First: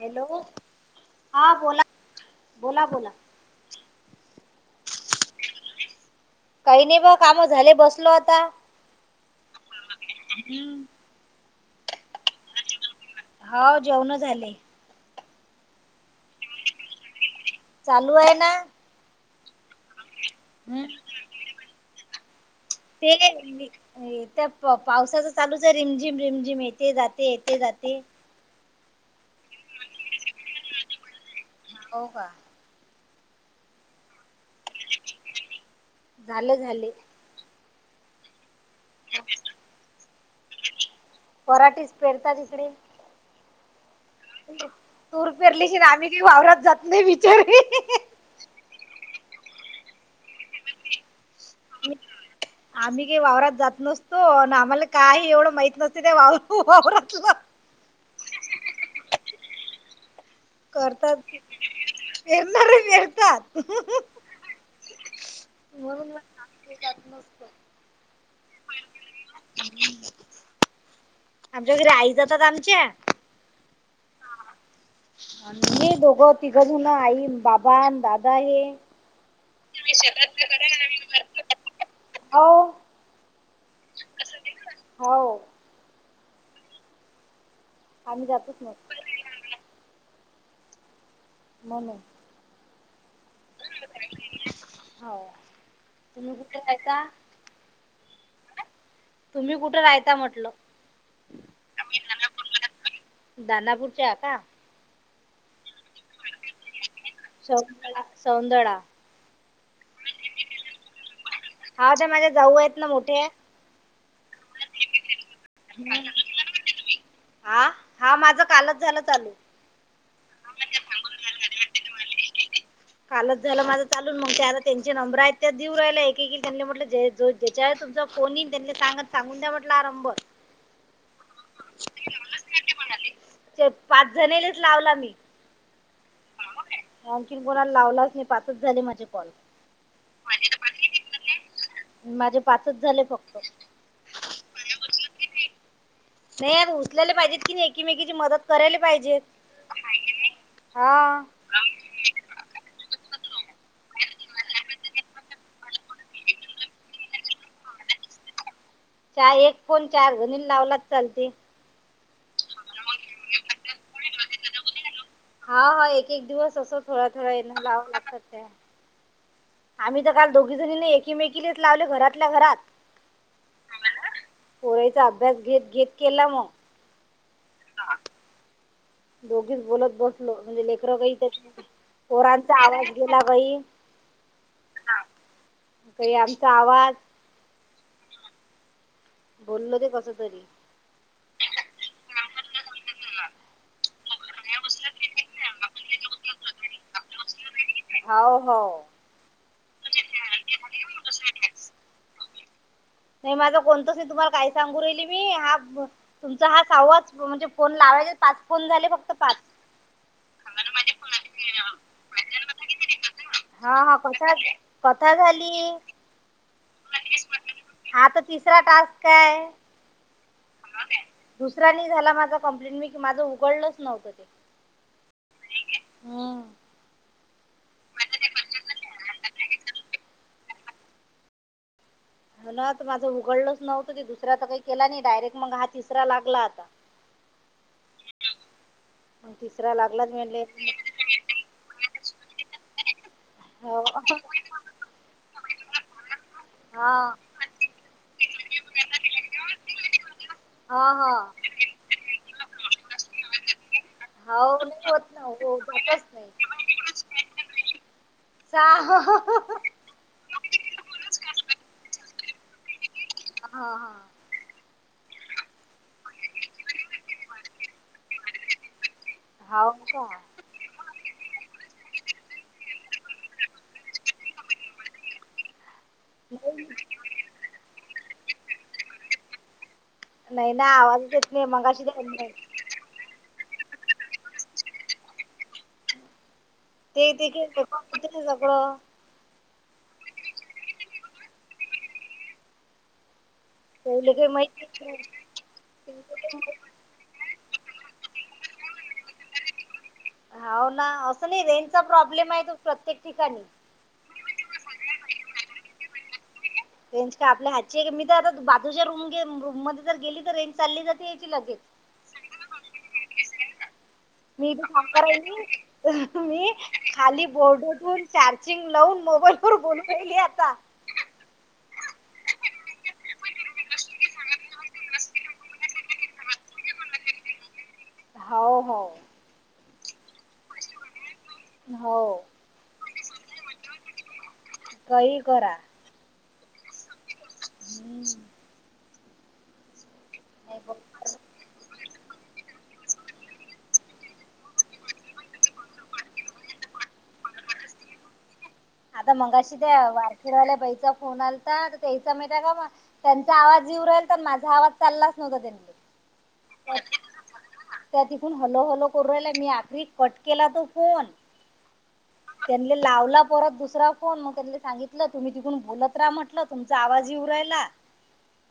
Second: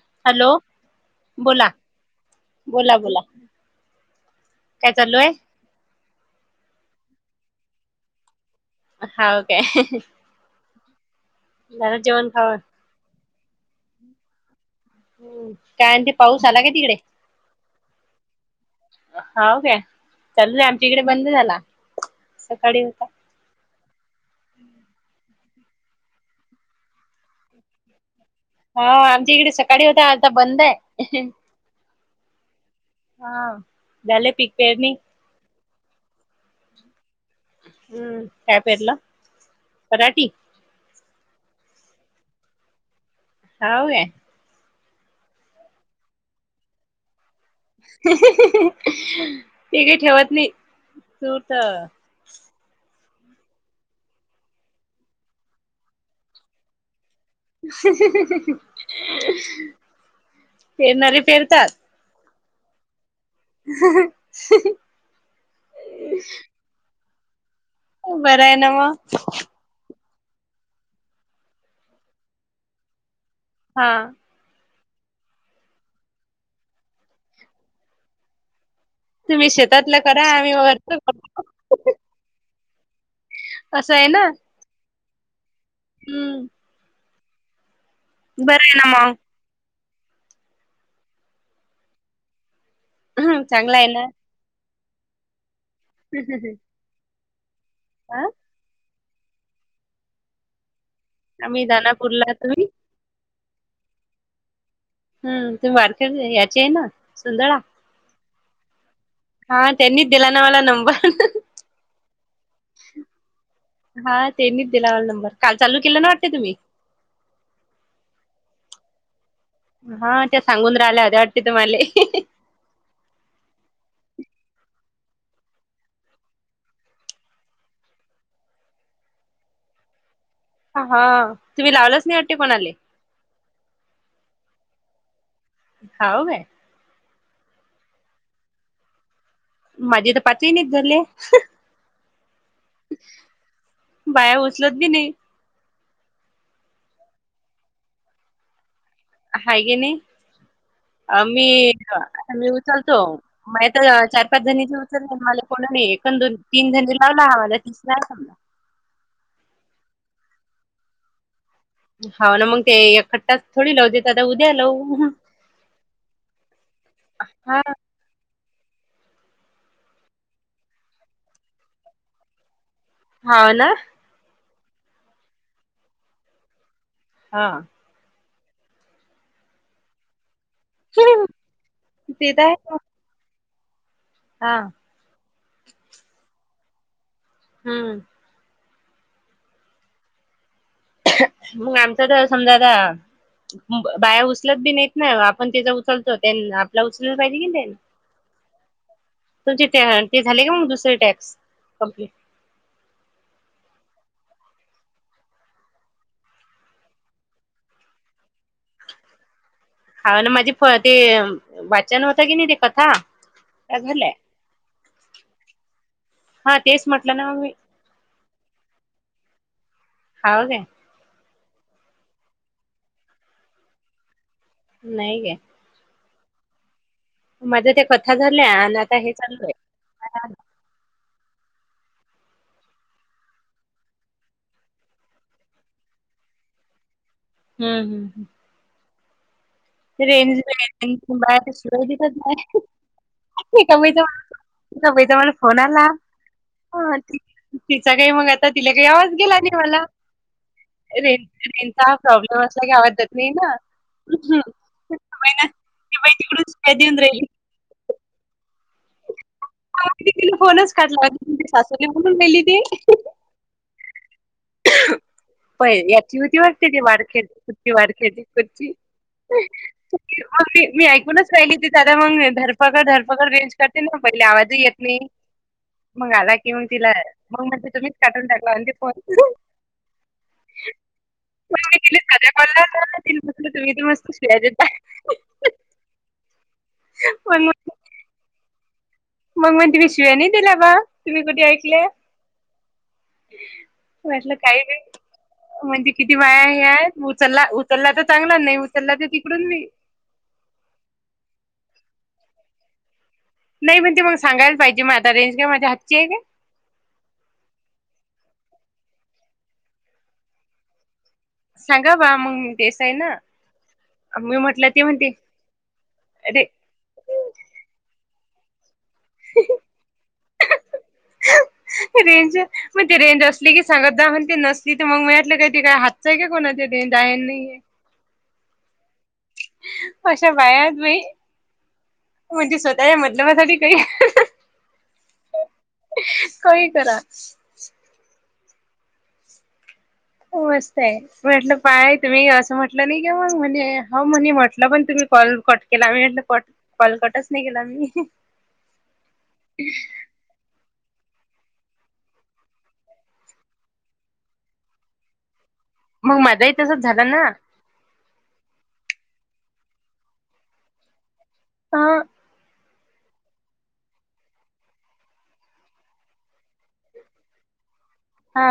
Hello हा बोला? बोला बोला काय चालू हाय? काही नाही बघा काम झाले बसलो आता [inaudible] हो जेवण झाले हम्म काय ते पाऊस आला काय तिकडे? चालू आहे ना- होव काय चालू आमच्या इकडे बंद झाला सकाळी होता ते त्या पावसाच चालूच रिमझिम रिमझिम येथे जाते येथे जाते हा आमच्या इकडे सकाळी होता आता बंद आहे हो का, हा झाले पीक पेरणी? झाले झाले हम्म काय पेरला पराठी? पराटीच पेरतात इकडे हवे तूर पिरलीशि ना आम्ही काही वावरात जात नाही बिचार ते काही ठेवत नाही तूट, मी वावरात जात नसतो आम्हाला काही एवढं माहत नसत ते वा वाात पेरणारे करतात पेरतात पेरणारे म्हणून म्हटलं [unintelligible] जात नसतं. बर आहे ना मग- आमच्या घरी आई जातात आमच्या हा अ दोघं तिघंचन आई बाबा दादा हे तुम्ही शेतातलं करा आम्ही वरच हो असं आहे ना हो हो हम्म आम्ही जातच बरं आहे ना नाही मग [unintelligible] हम्म चांगला आहे ना हो तुम्ही कुठ आहे का आं. तुम्ही कुठं राहयता म्हटल आम्ही दनापूरला तुम्ही दानापूरच्या आहे का हम्म त वारके याची आहे ना सुंदळा सौंदळा सौंदळा हा त्यांनीच दिला ना मला नंबर हा तर माझ्या जाऊ आहेतेत ना मोठे हा तेनीच दिला हल नंबर काल चालू केलं ना वाटते तुम्ही हा हा माझ कालच झालं चालू हा त्या सांगून राहिल्या हो वाटते तुम्हाला कालच झालं माझा चालून मग ते आता त्यांचे नंबर आहेत त्या देऊ राहिला एकेकी त्यांनी म्हटलं ज जो्याच्या तुमचा फोन येईन त्यांनी सांगत सांगून द्या म्हटला आरंबर हा तुम्ही लावलच नाही अटे कोणाले पाच जणलेच लावला मी हाव म न कोला लावलाच नाही पाचच झाले माझ्या माझी तर पाचवी नाहीच झाले माझे पाचच झाले फक्त बाया उचलत बी नाही नाही आ उचलेले पाहिजेत की नाही एकीमेकीची मदत करायला पाहिजेत हा गे नाही हा मी मी उचलतो मग तर चार पाच जणीचे उचर मला कोणा नाही एक दोन तीन जण लावला ह माझ तस चार एक फोण चार गणी लावलाच चालते होा ना मग ते एकख्ट थोडी लाव देत आता उद्या लव हा हा एक एक दिवस असं थोडा थोडा येना हा लाव लागतात आम्ही तर काल दोघी जणी नाही एकीमेकी लेत लावले घरातल्या घरात हा ना पुोरयचा अभ्यास घेत घेत केला मग हा दोघीच बोलत बसलो म्हणजे लेकरं काही ते तर आहे पोरांचा ना. आवाज गेला काही हा काही आमचा आवाज हम्म बोलल ते कस तरी मग आमचं तर समजाता बाया उचलत बि नाही येत ना आपण त्याचा उचलतो आपला उचललं पाहिजे की त्यां हो हो तुम ते झाले का मग दुसरे टॅक्स कमप्लिट नाही माझा कोणतच नाही तुम्हाला का सांगू राहिल मी हा तुमचा हा सावाच म्हणजे फोन लाव पाच कोण झाले फक्त पाच हाव ना माझी फ ते वाचन होतं की नाही ते कथा हा हा झालंय कथा कथा झाली हा तेच म्हटलं ना मी हा तर तिसरा टास्क काय हाव काय दुसऱ्यानी झाला माझा कंप्लेंट मी की माझं उघडलंच नव्हतं ते नाही ग. हम. माझ्या त्या कथा झाल्या आणि आता हे चाललू आहे. ह ना आता माझं उघडलच नव्हतं ते दुसऱ्याचा काही केला नाही डायरेक्ट मग हा तिसरा लागला आता. हम्म हम्म हम्. मग तिसरा ते लागलाच रेंज म्हणले बा ते सुर. कच क हो वचा म्ह फोन आला. हा तिचा काही मग आता तिला काही आवाज गेला नाही मला. हा हा रे रेंचा हा प्रॉब्लेम असला क आवडतात नाही ना. हम्म. हो मी होत ना बाई हो ती बटच बाई नाही. तिकडून शिव्या देऊन स. राहिली ति फोनच काढला त, सासूने म्हणून गेली ती. हा हा. प याची होती वाटते ती, वाारखे कुर्ची वाारखेती कुर्ची. हाव का मी ऐकूनच ली ती दादा मगधरपकड धरपकड रेंज करते, ना पहिले आवाजही येत नाही. मग आला कि मग नाही तिला मग म्हणज, तुम्हीच काटून टाकला आणि ते फोन. नाही ना [unintelligible] आवाजच येत नाही मगाशी ते म्हलं तुम्ही तर मस्त शिवाया देता, ते ते खेप म्हणते- होत ना सगळं. मग मग तु्ही शियाने दिला, बा तुम्ही कुठी ऐकले. त्याले वाटलं माहित काही नाही म्हणजे, त्याला काही किती माहित नाही. बाया हे उचलला. त्याला तर चांगला नाही, चला तर तिकडून मी. होा ना असं नाही रेंचा प्रॉब्लेम, आहे त प्रत्येक. ठिकाणी नाही म्हण ते मग सांगायला पाहिजे, मग आता रेंज का माझ्या हातची आहे का. रेंज का आपल्या हातची मी तर आता, बाजूच्या रूम रूम मध्ये जर गेली तर रेंज चालली. याची लगेच सांगा बा मग देसाई ना, मी मीी म्हटलं सां ते म्हणते आहे अरे मी खाली बोडून चारचिंग. लावन मोबाईल वर बोलू राहीली आता. रेंज मग ते रेंज असली की सांगत द, पण ते नसली तर मगटलं काही ते काय हातचंय का कोणा. डायन नाही आहे. हो हो. अशा बायात बाई, हो, त्या या मतलबासाठी काही. [unintelligible] कही करा, काही करा. हम्म नाही बघ मस्त आहे म्हटलं पाहा, तुम्ही असं म्हटलं नाही क मग, म्हणे ह म्हणे म्हटलं पण तुम्ही कॉल कॉट केला आम्ही म्हटलं कॉट कॉल. कटच नाही गेला मी. आता मगाशी द वारखेडवाल्या बाईचा. फोन आलता त्याचा माहिय का म त्यांचा, आवाज जीव राहील तर माझा आवाज चाललाच नव्हता त्यांनी. मग माझाही तसच झाला ना. त्या हलो हलो करू राहिला मी आखरी कट केला तो फोन. हं. लाव परत दुसरा फोन मग त्या सांगितलं तुम्ही, तिकून बोलत राहा म्हटलं तुमचा आजही उवरायला. हा.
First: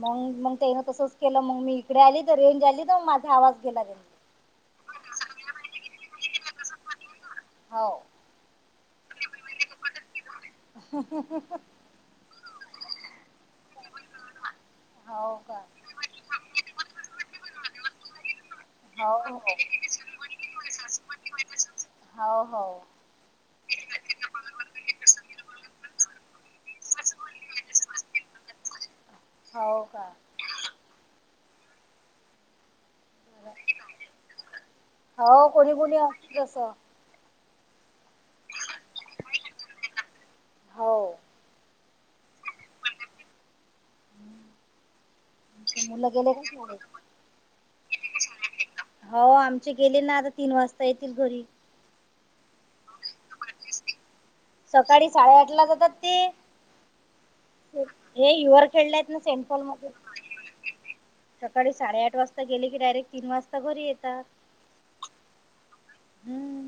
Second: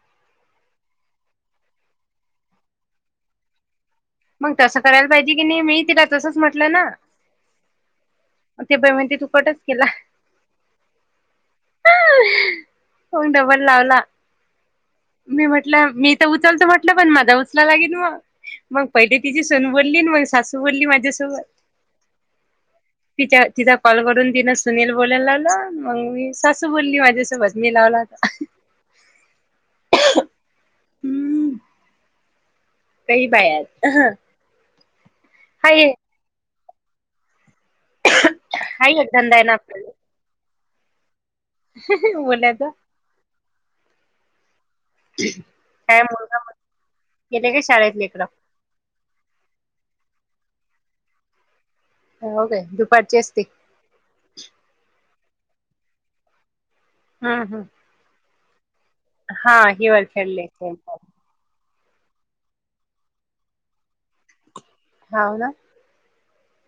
मग मग त्यान तसंच केलं मग, मी इकडे आली तर रेंज आली तर मग माझा आवाज गेला ग. मग तसं करायला पाहिजे की नाही, मी तिला तसंच म्हटलं ना. हो, ते बई म्हण ते तुकटच केला, [unintelligible] डाबल लावला, हो मी का म्हटलं मीथ उचल तर म्हटलं, पण माझा उचला लागेल मग व, मग हो पहिले तिची सुन हो बोलली मग, सासू बोलली माझ्यासोबत हो हो तिच्या, ता कॉल करून तिनं, सुनील बोलायला लावलं मग मी सासू बोलली माझ्यास मी लावलाता, [unintelligible] हो का, हम्म, काही पाया हो कोणी कोणी आहे अस काय एकधंदा आहे ना? हो बोलत रहा तुमचे काय मुलं गेले मुलगा का शाळेत? गेले काय शाळेत लेकरं? हो आमचे गेले ना आता तीन वाजता येतील घरी. ह हो काे दुपारची असती. सकाळी साडेआठ ला जातात ते हम्म हम्म ये युअर हा हिवाळ फेडले सकाळी साडेआठ वाजता गेले की डायरेक्ट तीन वाजता घरी येतात. हा हो ना हम्म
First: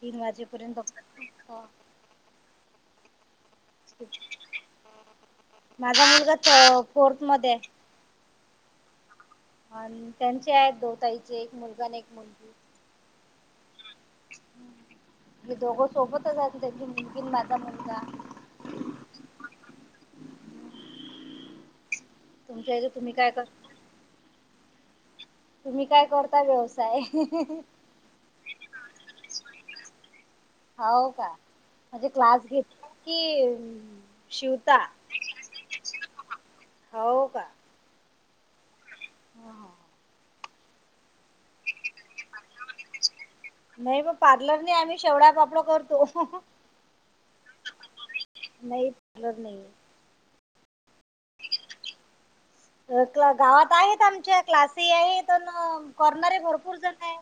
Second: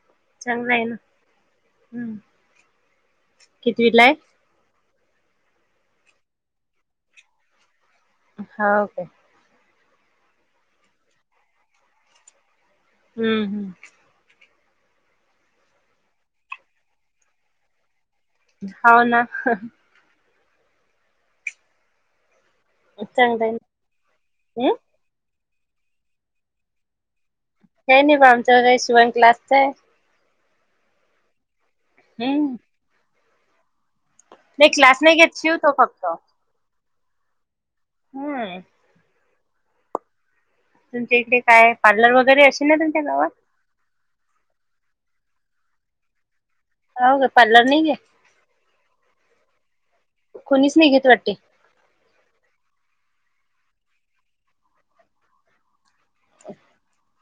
तीन वाजेपर्यंत चांगला आहे ना ब कित वीला हाय? माझा मुलगा फोर्थ मध्ये हाय. हा काे आणि त्यांचे आहेत दोन ताई चे एक मुलगा, आणि एक मुलगी, हम्म हम्म, दोघं सोबतच आहेत त्यांची मुमकीन माझा म्हणता होव ना? तुमच्या इथ तुम्ही काय करता? ह तुम्ही काय करता व्यवसाय? हे नाही बा आमचं काही शिवण क्लासच आहे. हो का म्हणजे क्लास हम्म घेतला की नाही क्लास नाही घेतचीू तो फक्त हो का? हम् ह ह तुमच्या इकडे काय पार्लर वगैरे अस नाही मग पार्लर नाही आम्ही शेवडा बापड करतो. राग पलर नाही गे. नाही पलर नाही. कोणीच नाही घेत वाटते. गावात आहेत आमच्या क्लास आहेत कॉर्नर भरपूर जण आहे.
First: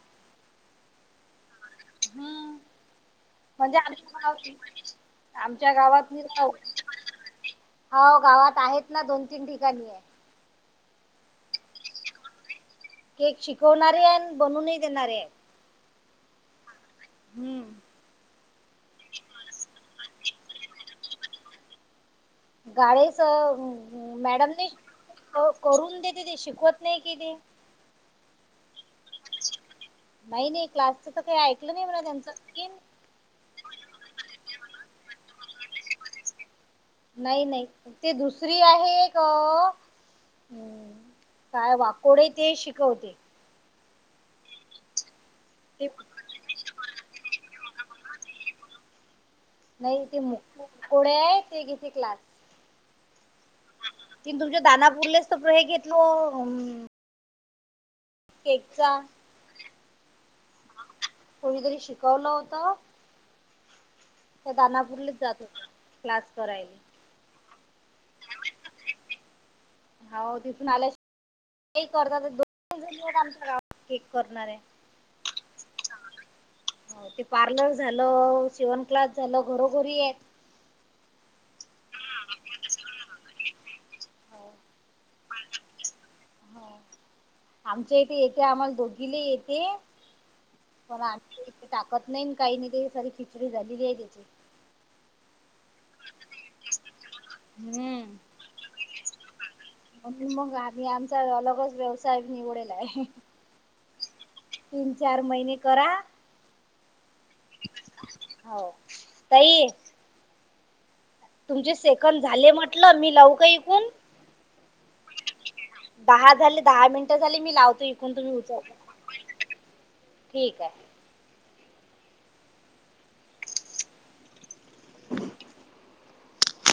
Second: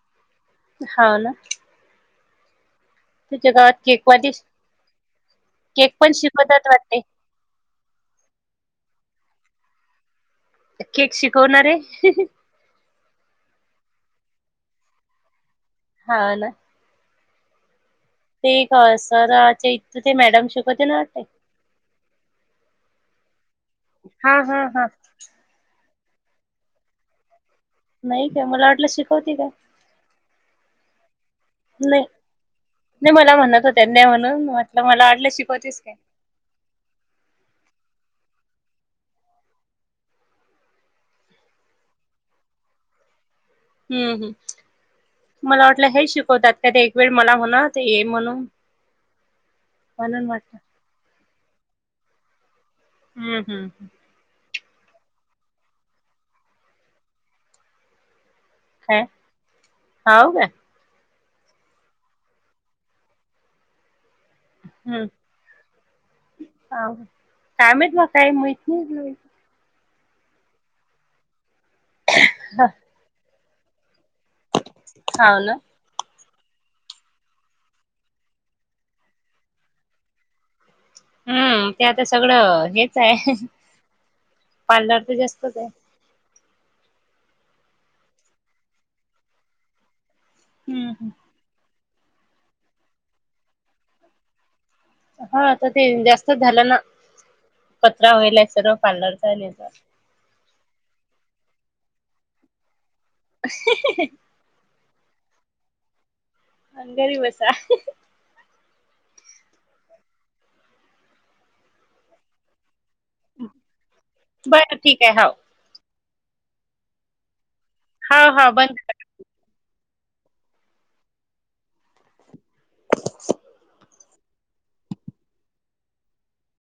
हो ना? हम तुझ्या गावात म्हणजे आमच्या केकवाली गाव आमच्या केक गावात पण मी राऊ शिकवतात वाटते हो गावात आहेत ना दोन तीन ठिकाणी आहे. केक शिकवणार आहे हह केक शिकवणारे अन बनूनही देणारे आहे. हा ना? हम्म ते का सराच्या इथे ते मॅडम शिकवते नाते? गाळेस हा मॅडमने हा करून देत ते शिकवत नाही कितीते नाही काय मला वाटलं शिकवती का? नाही नाही क्लासच तर काही ऐकलं म्हणा नाही त्यांचं की नाही मला म्हणत होत्या नाही म्हणून म्हटलं मला वाटलं शिक पच्चीस काय? नाही नाही ते दुसरी आहे एक हम्म काय वाकोडे ते शिकवते. हम्, हम् मला ते वाटलं हे शिकवतात कधी एक वेळ मला होणार ये म्हनु नाही ते म कोडे आहे ते घेते क्लास. हम्, हम्, हम्. ती तुमच्या दानापुरलेस हे घेतलो केकचा हां काय? कोणीतरी शिकवलं होतं. त्या हम्म दानापूरलेच जात होत क्लास करायला काम काय माहित म काही महित नाही बाई हाव तिथून आल्या की [inaudible] आमच्या गावात केक करणार आहे. हाव ना हो ते पार्लर झालं, शिवन क्लास झालं, घरोघरी हेत. हम्म ते आता सगळं हेच हाय पालरच जास्तच आहे. ह आमच्या इथे येते आम्हाला दोघीले येते. पण हम्म [unintelligible] टाकत नाही काही नाही ते सारी खिचडी झालेली आहे त्याची हाता ते जास्तच झालं ना? हम्म. कचरा होईले सर्व [unintelligible] चालेचा म्हणून मग आम्ही आमचा [unintelligible] व्यवसाय निवडलाय. [unintelligible] तीन चार महिने करा आण घरी बसा. हो. ताई तुमचे सेकंद झाले म्हटलं मी लाऊ का एकूण बरं ठीक आहे हाव. दहा झाले दहा मिनटं झाली मी लावतो इथून हाव तुम्ही हाव बंद उचलता ठीक आहे. [inaudible]